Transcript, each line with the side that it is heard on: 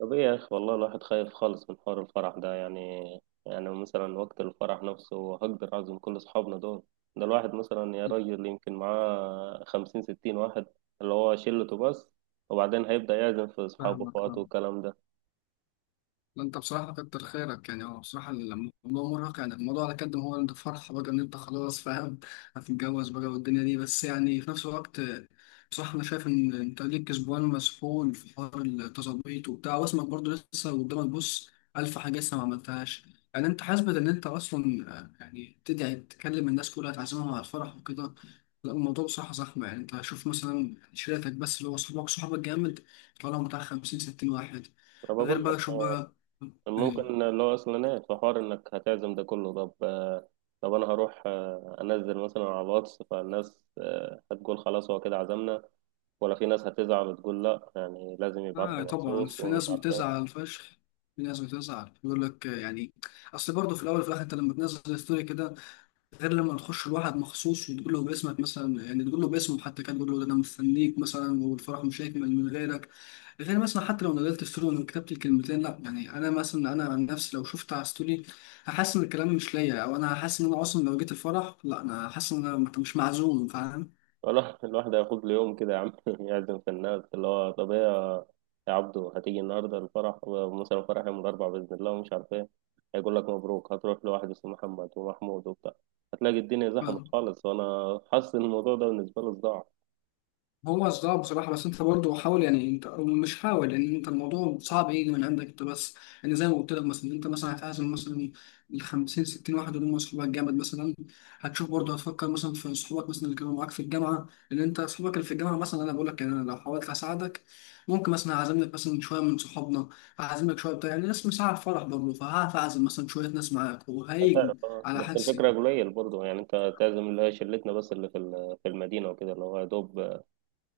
right: طب ايه يا اخي، والله الواحد خايف خالص من حوار الفرح ده يعني. يعني مثلا وقت الفرح نفسه هقدر اعزم كل اصحابنا دول؟ ده الواحد مثلا يا راجل يمكن معاه خمسين ستين واحد اللي هو شلته بس، وبعدين هيبدأ يعزم في اصحابه
left: فاهمك
right: واخواته
left: اه.
right: والكلام ده.
left: لا، انت بصراحة كتر خيرك. يعني هو بصراحة الموضوع مرهق. يعني الموضوع على قد ما هو، انت فرحة بقى ان انت خلاص فاهم، هتتجوز بقى والدنيا دي. بس يعني في نفس الوقت بصراحة انا شايف ان انت ليك اسبوعين مسحول في حوار التظبيط وبتاع، واسمك برضه لسه قدامك. بص، الف حاجة لسه ما عملتهاش. يعني انت حاسبة ان انت اصلا يعني تدعي تكلم الناس كلها تعزمهم على الفرح وكده. لا، الموضوع بصراحة زحمة. يعني انت شوف مثلا شريتك بس، اللي هو صحابك صحابك جامد. طالعوا بتاع 50 60 واحد.
right: انا
left: غير
right: بقول لك
left: بقى شوف
right: آه،
left: بقى. إيه.
right: ممكن اللي هو اصلا ايه في حوار انك هتعزم ده كله. طب آه، طب انا هروح آه، انزل مثلا على الواتس فالناس آه، هتقول خلاص هو كده عزمنا، ولا في ناس هتزعل وتقول لا، يعني لازم يبعت
left: آه
right: لي
left: طبعا
right: مخصوص
left: في ناس
right: ومش عارف إيه.
left: بتزعل فشخ. في ناس بتزعل يقول لك يعني اصل برضه في الاول وفي الاخر انت لما تنزل ستوري كده، غير لما تخش لواحد مخصوص وتقول له باسمك مثلا، يعني تقول له باسمه حتى، كان تقول له ده انا مستنيك مثلا، والفرح مش هيكمل من غيرك. غير مثلا حتى لو نزلت ستوري وكتبت الكلمتين، لا يعني انا مثلا، انا عن نفسي لو شفت على ستوري هحس ان الكلام مش ليا، او انا هحس ان انا اصلا لو جيت الفرح، لا انا هحس ان انا مش معزوم، فاهم؟
right: والله الواحد هياخد له يوم كده يا عم يعزم في الناس. اللي هو طب ايه يا عبدو، هتيجي النهارده الفرح، ومثلا الفرح يوم الاربعاء باذن الله، ومش عارف ايه. هيقول لك مبروك. هتروح لواحد اسمه محمد ومحمود وبتاع، هتلاقي الدنيا زحمت خالص، وانا حاسس ان الموضوع ده بالنسبه له صداع.
left: هو صعب بصراحة، بس أنت برضه حاول. يعني أنت، أو مش حاول، لأن أنت الموضوع صعب يجي من عندك أنت بس. يعني زي ما قلت لك مثلا، أنت مثلا هتعزم مثلا ال 50 60 واحد اللي هم صحابك جامد مثلا. هتشوف برضه، هتفكر مثلا في صحابك مثلا اللي كانوا معاك في الجامعة. لأن أنت صحابك اللي في الجامعة مثلا، أنا بقول لك يعني، أنا لو حاولت أساعدك ممكن مثلا أعزم لك مثلا شوية من صحابنا، أعزم لك شوية بتاع، يعني ناس مساعد فرح برضه، فهعرف أعزم مثلا شوية ناس معاك وهيجوا.
right: هتعرف اه،
left: على
right: بس الفكره
left: حدسي.
right: قليل برضه، يعني انت تعزم اللي هي شلتنا بس، اللي في المدينه وكده، اللي هو يا دوب،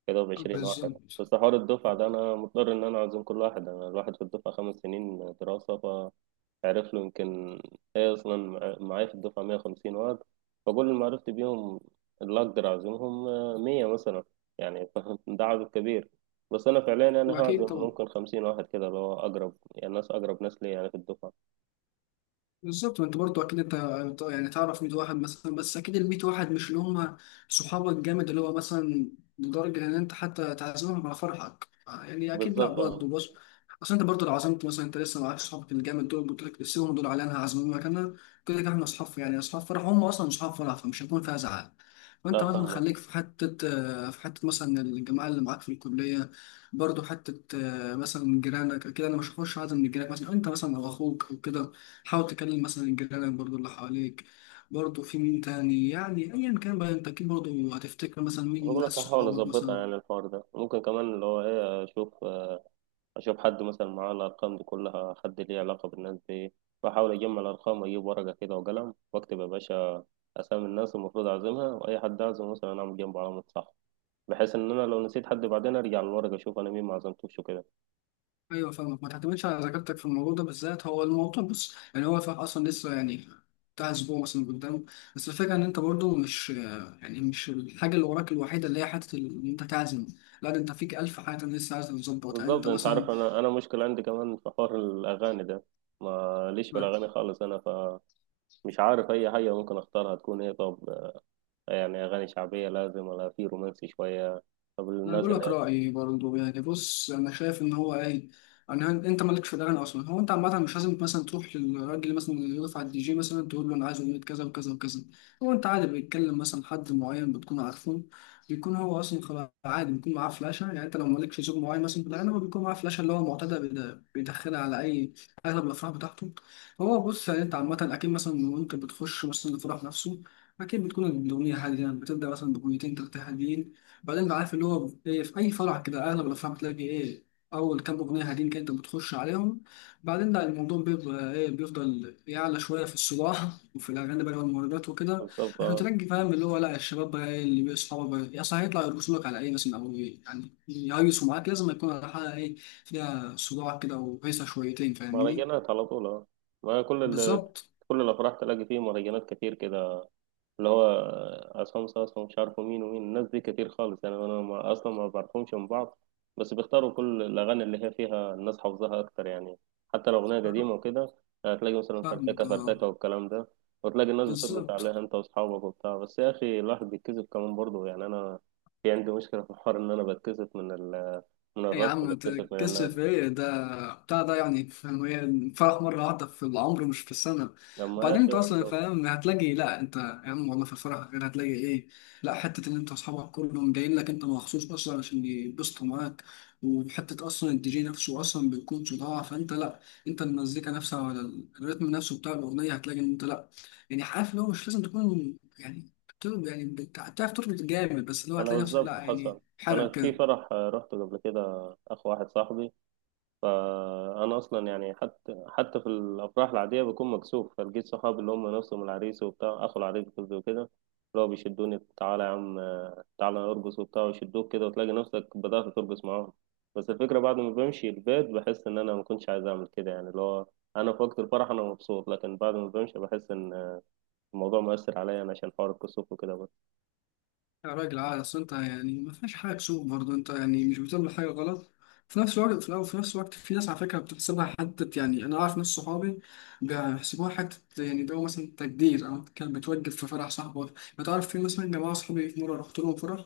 right: يا دوب 20 واحد.
left: بالظبط.
right: بس حوار الدفعه ده انا مضطر ان انا اعزم كل واحد، انا الواحد في الدفعه خمس سنين دراسه، عرف له يمكن. هي أصلا معايا في الدفعة 150 واد، فكل اللي معرفت بيهم، اللي أقدر أعزمهم آه، 100 مثلا يعني. فاهم؟ ده عدد كبير، بس أنا فعليا أنا
left: أكيد
right: هعزم
left: طبعا.
right: ممكن 50 واحد كده، اللي هو أقرب، يعني ناس أقرب ناس لي يعني في الدفعة.
left: بالظبط. وانت برضه اكيد انت يعني تعرف 100 واحد مثلا، بس اكيد ال 100 واحد مش اللي هم صحابك جامد اللي هو مثلا، لدرجه ان انت حتى تعزمهم على فرحك. يعني اكيد لا،
right: بالظبط أه.
left: برضه بص، اصل انت برضه لو عزمت مثلا، انت لسه معاك صحابك الجامد دول، قلت لك سيبهم دول على انا هعزمهم مكاننا. كده كده احنا اصحاب، يعني اصحاب فرح هم اصلا، اصحاب فرح فمش هيكون فيها زعل. وانت
right: لا
left: مثلا
right: فاهمك.
left: خليك في حته، في حته مثلا الجماعه اللي معاك في الكليه. برضه حته مثلا جيرانك كده. انا مش هخش اعزم من جيرانك مثلا، انت مثلا او اخوك او كده. حاول تكلم مثلا الجيران برضو اللي حواليك، برضو في مين تاني، يعني ايا كان بقى، انت اكيد برضو هتفتكر مثلا مين
right: بقول
left: ناس
right: لك هحاول
left: صحابك
right: أظبطها، يعني
left: مثلا.
right: الحوار ده ممكن كمان اللي هو إيه، أشوف آه، أشوف حد مثلا معاه الأرقام دي كلها، حد ليه علاقة بالناس دي. بحاول أجمع الأرقام وأجيب ورقة كده وقلم وأكتب يا باشا اسامي الناس المفروض اعزمها، واي حد اعزم مثلا اعمل جنبه علامه صح، بحيث ان انا لو نسيت حد بعدين ارجع للورقه اشوف انا مين ما عزمتوش وكده.
left: ايوه فاهمك، ما تعتمدش على ذاكرتك في الموضوع ده بالذات. هو الموضوع بص، يعني هو فاهم اصلا لسه، يعني بتاع اسبوع مثلا قدام. بس الفكره ان انت برضو مش، يعني مش الحاجه اللي وراك الوحيده اللي هي حته ان انت تعزم. لا، ده انت فيك الف حاجه لسه عايز تظبطها
right: بالظبط.
left: انت
right: انت
left: مثلا.
right: عارف انا مشكله عندي كمان في حوار الاغاني ده. ما ليش في الاغاني خالص انا، فمش عارف اي حاجه ممكن اختارها تكون ايه. طب يعني اغاني شعبيه لازم ولا في رومانسي شويه؟ طب
left: انا
right: الناس
left: بقول
right: اللي
left: لك
right: هي
left: رايي برضه، يعني بص انا شايف ان هو ايه، انت مالكش في الاغاني اصلا. هو انت عامه مش لازم مثلا تروح للراجل مثلا اللي يقف على الدي جي مثلا تقول له انا عايز اغنيه كذا وكذا وكذا. هو انت عادي، بيتكلم مثلا حد معين بتكون عارفه، بيكون هو اصلا خلاص عادي، بيكون معاه فلاشه. يعني انت لو مالكش ذوق معين مثلا في الاغاني، هو بيكون معاه فلاشه اللي هو معتاد بيدخلها على اي اغلب الافراح بتاعته. هو بص، يعني انت عامه اكيد مثلا وانت بتخش مثلا الفرح نفسه، أكيد بتكون الأغنية هادية، يعني بتبدأ مثلا بأغنيتين تلاتة هاديين. بعدين بقى عارف اللي هو إيه، في أي فرع كده أغلب الأفراح بتلاقي إيه أول كام أغنية هادين كده أنت بتخش عليهم. بعدين لا، الموضوع بيبقى إيه، بيفضل يعلى شوية في الصباح وفي الأغاني بقى والمهرجانات وكده.
right: بالظبط
left: عشان
right: آه.
left: ترجي فاهم اللي هو لا، الشباب بقى إيه اللي بيصحوا بقى يا صاحبي يطلع يرقصوا لك على إيه مثلا، أو إيه يعني يهيصوا معاك، لازم يكون على حاجة إيه فيها صداع كده وهيصة شويتين، فاهمني؟
right: مهرجانات على طول آه. ما كل ال...
left: بالظبط.
right: كل الافراح تلاقي فيه مهرجانات كتير كده، اللي هو عصام صاصا ومش عارفه مين ومين. الناس دي كتير خالص يعني، انا ما اصلا ما بعرفهمش من بعض. بس بيختاروا كل الاغاني اللي هي فيها الناس حافظاها اكتر يعني، حتى لو اغنيه
left: أه،
right: قديمه وكده. هتلاقي مثلا
left: فاهمك.
right: فرتكه
left: أه
right: فرتكه والكلام ده، وتلاقي الناس بتربط
left: بالظبط.
right: عليها انت واصحابك وبتاع. بس يا اخي الواحد بيتكسف كمان برضه، يعني انا في عندي مشكله في الحوار، ان انا بتكسف من ال، من
left: يا
right: الرقص،
left: عم
right: بتكسف من
left: تكسف
right: الناس.
left: ايه؟ ده بتاع ده يعني فاهم ايه؟ الفرح مرة واحدة في العمر مش في السنة.
right: لما يا
left: وبعدين
right: اخي
left: انت اصلا
right: برضه،
left: فاهم هتلاقي لا، انت يا عم والله في الفرح غير هتلاقي ايه، لا حتة ان انت اصحابك كلهم جايين لك انت مخصوص اصلا عشان يبسطوا معاك. وحتة اصلا الدي جي نفسه اصلا بيكون صداع، فانت لا انت المزيكا نفسها ولا الريتم نفسه بتاع الاغنية هتلاقي ان انت لا، يعني عارف اللي هو مش لازم تكون يعني يعني بتعرف تربط جامد، بس اللي هو
right: انا
left: هتلاقي نفسك لا،
right: بالظبط
left: يعني
right: حصل. انا
left: حرك
right: في
left: كده.
right: فرح آه، رحت قبل كده اخو واحد صاحبي. فانا اصلا يعني حتى في الافراح العاديه بكون مكسوف، فلقيت صحابي اللي هم نفسهم العريس وبتاع، اخو العريس قصدي وكده، اللي هو بيشدوني تعالى يا عم آه، تعالى ارقص وبتاع، ويشدوك كده، وتلاقي نفسك بدات ترقص معاهم. بس الفكره بعد ما بمشي البيت بحس ان انا ما كنتش عايز اعمل كده، يعني اللي هو انا في وقت الفرح انا مبسوط، لكن بعد ما بمشي بحس ان الموضوع مؤثر عليا انا عشان حوار الكسوف وكده بس.
left: يا راجل عادي، اصل انت يعني ما فيهاش حاجه تسوق برضه، انت يعني مش بتعمل حاجه غلط. في نفس الوقت في نفس الوقت في ناس على فكره بتحسبها حته. يعني انا اعرف ناس صحابي بيحسبوها حته، يعني ده هو مثلا تقدير، او كان بتوجب في فرح صاحبه. ما تعرف، في مثلا جماعه صحابي في مره رحت لهم فرح،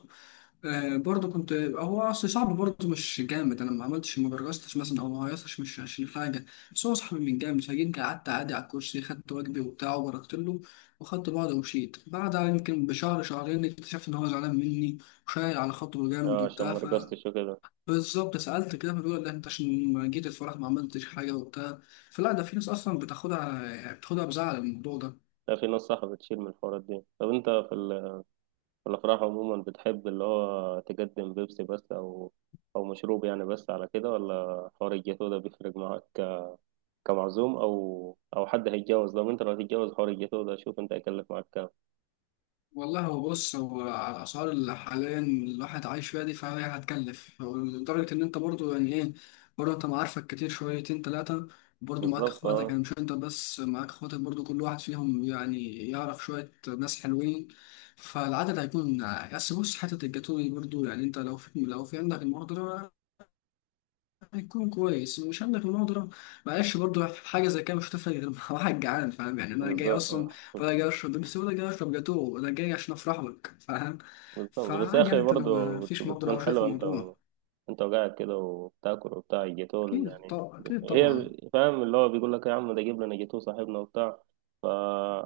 left: برضه كنت هو اصل صعب برضه مش جامد. انا ما عملتش ما برجستش مثلا او ما هيصش، مش عشان حاجه، بس هو صاحبي من جامد. فجيت قعدت عادي على الكرسي، خدت واجبي وبتاع وبركت له وخدت بعضه ومشيت. بعدها يمكن بشهر شهرين اكتشفت ان هو زعلان مني وشايل على خاطره جامد
right: اه عشان
left: وبتاع.
right: ما
left: ف
right: رقصتش وكده.
left: بالظبط سألت كده، فبيقول لا انت عشان ما جيت الفرح ما عملتش حاجه وبتاع. فلا ده في ناس اصلا بتاخدها، يعني بتاخدها بزعل الموضوع ده.
right: لا في ناس صح بتشيل من الحوارات دي. طب انت في ال الأفراح عموما بتحب اللي هو تقدم بيبسي بس، أو أو مشروب يعني بس على كده، ولا حوار الجاتو ده بيفرق معاك كمعزوم، أو أو حد هيتجوز؟ لو أنت لو هتتجوز حوار الجاتو ده، شوف أنت هيكلف معاك كام.
left: والله هو بص، هو على الأسعار اللي حاليا الواحد عايش فيها دي، فهي هتكلف. هو لدرجة إن أنت برضو يعني إيه، برضو أنت معارفك كتير شويتين تلاتة، برضو معاك
right: بالظبط
left: إخواتك،
right: أه.
left: يعني مش أنت بس، معاك إخواتك برضو كل واحد فيهم يعني يعرف شوية ناس حلوين، فالعدد هيكون. بس بص، حتة الجاتوه دي برضو، يعني أنت لو في، لو في عندك المقدرة هيكون كويس، ومش عندك المقدرة معلش. برضو في حاجة زي كده مش هتفرق، غير مع واحد جعان، فاهم؟ يعني أنا جاي
right: بالظبط
left: أصلا
right: أه.
left: ولا جاي أشرب بيبسي، ولا جاي أشرب جاتوه؟ أنا جاي عشان أفرح لك، فاهم؟
right: بالظبط. بس يا
left: فعادي يعني
right: أخي
left: أنت لو
right: برضه
left: ما فيش مقدرة أو
right: بتكون
left: شايف
right: حلوة أنت
left: الموضوع.
right: و... أنت وقاعد كده وبتاكل وبتاع الجاتو
left: أكيد
right: يعني
left: طبعا، أكيد
right: هي،
left: طبعا.
right: فاهم اللي هو بيقول لك يا عم ده جيب لنا جاتو صاحبنا وبتاع. فا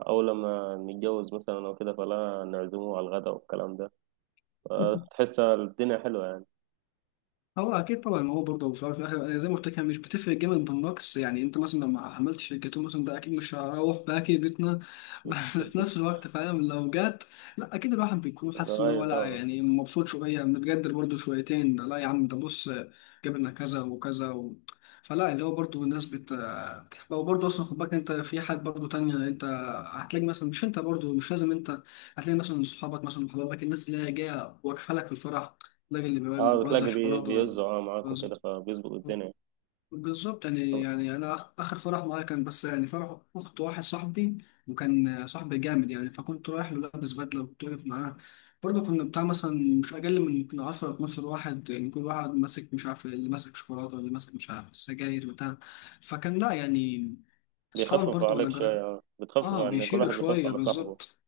right: أول لما نتجوز مثلا أو كده، فلا نعزمه على الغداء والكلام ده، تحس الدنيا حلوة يعني.
left: هو اكيد طبعا، ما هو برضه في الأول وفي الاخر، أنا زي ما قلت لك هي مش بتفرق جامد بالنقص. يعني انت مثلا لما عملت شركتين مثلا، ده اكيد مش هروح باكي بيتنا. بس في نفس الوقت فاهم لو جت، لا اكيد الواحد بيكون حاسس ان
right: أيوة
left: هو لا،
right: طبعا.
left: يعني مبسوط شويه، متقدر برضه شويتين. ده لا يا عم، ده بص جبنا كذا وكذا و. فلا اللي هو برضه الناس هو برضه اصلا خد بالك انت في حاجات برضه تانية. انت هتلاقي مثلا مش انت برضه، مش لازم انت هتلاقي مثلا صحابك مثلا وحبايبك الناس اللي هي جايه واقفه لك في الفرح، الراجل اللي
right: اه
left: بيوزع
right: بتلاقي
left: شوكولاته ولا
right: بيوزعوا اه معاك
left: بيوزع.
right: وكده، فبيظبط الدنيا.
left: بالظبط يعني، يعني انا اخر فرح معايا كان بس يعني فرح اخت واحد صاحبي، وكان صاحبي جامد. يعني فكنت رايح له لابس بدله وكنت واقف معاه. برضه كنا بتاع مثلا مش اقل من يمكن 10 12 واحد. يعني كل واحد ماسك، مش عارف اللي ماسك شوكولاته واللي ماسك مش عارف سجاير بتاع. فكان لا يعني، اصحابك
right: بيخففوا
left: برضه ولا
right: عليك
left: جرى.
right: شوية. بتخفف
left: اه
right: عن كل
left: بيشيلوا
right: واحد بيخفف
left: شويه،
right: على صاحبه.
left: بالظبط.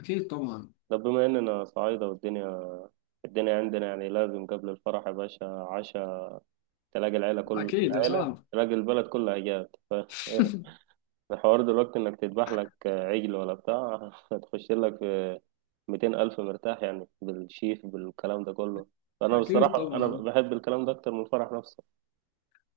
left: اكيد طبعا.
right: طب بما إننا صعايدة، والدنيا الدنيا عندنا يعني لازم قبل الفرح يا باشا عشاء، تلاقي العيلة، كل
left: اكيد
right: العيلة،
left: صعب.
right: تلاقي البلد كلها جات ف... الحوار دلوقتي إنك تذبح لك عجل ولا بتاع. هتخش لك في 200 ألف مرتاح يعني، بالشيف بالكلام ده كله. فأنا
left: اكيد
right: بصراحة أنا
left: طبعا.
right: بحب الكلام ده أكتر من الفرح نفسه.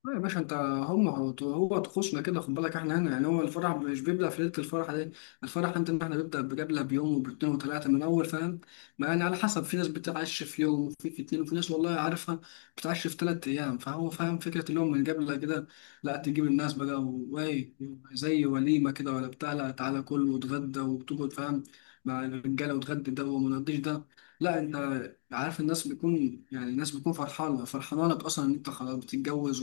left: لا يا باشا انت، هم هو طقوسنا كده. خد بالك احنا هنا يعني هو الفرح مش بيبدأ في ليلة الفرح دي. الفرح انت ان احنا بيبدأ بجبلة بيوم وباتنين وتلاتة من اول، فاهم؟ ما يعني على حسب، في ناس بتعش في يوم، وفي اتنين، وفي ناس والله عارفها بتعش في تلات ايام. فهو فاهم فكرة اليوم من جبلة كده، لا تجيب الناس بقى. وايه؟ زي وليمة كده ولا بتاع، لا تعالى كل وتغدى وتقعد، فاهم؟ مع الرجالة، وتغدي ده وما نقضيش ده. لا، انت عارف الناس بيكون يعني، الناس بتكون فرحانة فرحانة لك أصلا إن أنت خلاص بتتجوز.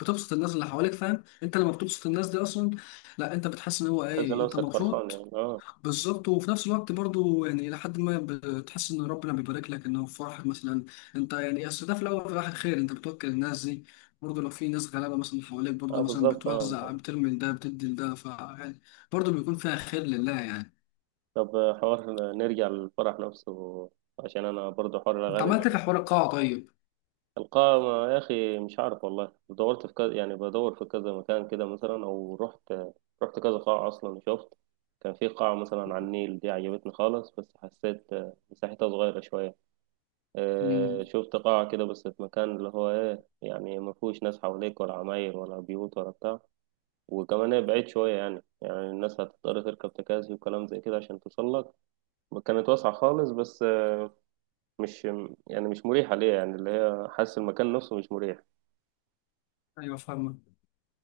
left: بتبسط الناس اللي حواليك، فاهم؟ انت لما بتبسط الناس دي اصلا، لا انت بتحس ان هو
right: تحس
left: ايه، انت
right: نفسك فرحان
left: مبسوط.
right: يعني اه.
left: بالظبط. وفي نفس الوقت برضو يعني لحد ما بتحس ان ربنا بيبارك لك انه في فرحك مثلا انت، يعني اصل ده في الاول وفي الاخر خير، انت بتوكل الناس دي. برضه لو في ناس غلابه مثلا حواليك،
right: اه
left: برضه مثلا
right: بالظبط اه.
left: بتوزع بترمي لده بتدي لده، ف يعني برضه بيكون فيها خير لله يعني.
right: طب حوار نرجع للفرح نفسه، عشان انا برضو حوار
left: انت
right: الاغاني ده.
left: عملت إيه في حوار القاعه طيب؟
right: القائمة يا اخي مش عارف والله. دورت في كذا، يعني بدور في كذا مكان كده مثلا، او رحت رحت كذا قاعة اصلا، شفت كان في قاعة مثلا على النيل دي عجبتني خالص، بس حسيت آه، مساحتها صغيرة شوية. آه،
left: امم.
right: شفت قاعة كده بس في مكان اللي هو ايه، يعني ما فيهوش ناس حواليك، ولا عماير ولا بيوت ولا بتاع، وكمان هي بعيد شوية يعني، يعني الناس هتضطر تركب تكاسي وكلام زي كده عشان توصل لك. كانت واسعة خالص بس، مش، يعني مش مريحة ليا، يعني اللي هي حاسس المكان نفسه مش مريح.
left: ايوه فاهمك.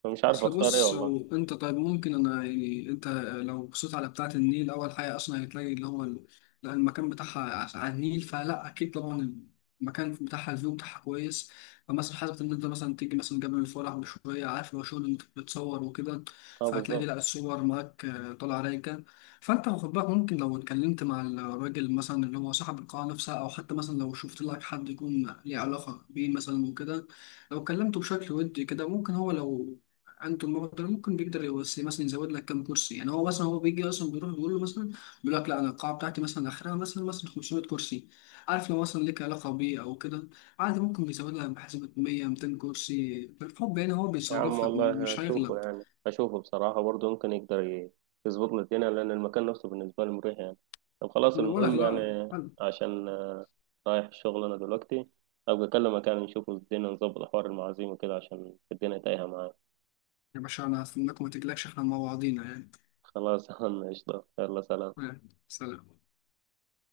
right: فمش عارف
left: اصل
right: اختار ايه
left: بص،
right: والله.
left: او انت طيب ممكن انا يعني انت لو بصيت على بتاعة النيل، اول حاجة اصلا هتلاقي اللي هو لا المكان بتاعها على النيل، فلا اكيد طبعا المكان بتاعها الفيو بتاعها كويس. فمثلا حاجة ان انت مثلا تيجي مثلا جبل الفرح بشوية، عارف لو شغل انت بتصور وكده
right: اه
left: فهتلاقي
right: بالظبط.
left: لا الصور معاك طالعة رايقة. فانت واخد بالك، ممكن لو اتكلمت مع الراجل مثلا اللي هو صاحب القاعة نفسها، او حتى مثلا لو شفت لك حد يكون ليه علاقة بيه مثلا وكده، لو كلمته بشكل ودي كده ممكن هو، لو عنده المبلغ ده ممكن بيقدر يوصي مثلا يزود لك كام كرسي. يعني هو مثلا هو بيجي اصلا، بيروح بيقول له مثلا، بيقول لك لا انا القاعه بتاعتي مثلا اخرها مثلا 500 كرسي. عارف لو مثلا ليك علاقه بيه او كده، عادي ممكن بيزود لك، بحسبه 100 200 كرسي بالحب. يعني هو
right: يا عم
left: بيصرف لك
right: والله
left: مش
right: هشوفه،
left: هيغلب.
right: يعني هشوفه بصراحة برضه، ممكن يقدر يظبط لي الدنيا، لأن المكان نفسه بالنسبة لي مريح يعني. طب خلاص
left: ما انا بقول لك
right: المهم
left: لا
right: يعني،
left: حلو.
right: عشان رايح الشغل أنا دلوقتي، أبقى أكلم مكان نشوفه، الدنيا نظبط حوار المعازيم وكده، عشان الدنيا تايهة معايا.
left: يا باشا انا هستناك وما تجلكش، احنا مع بعضينا يعني.
right: خلاص. يا عم قشطة، يلا سلام.
left: سلام.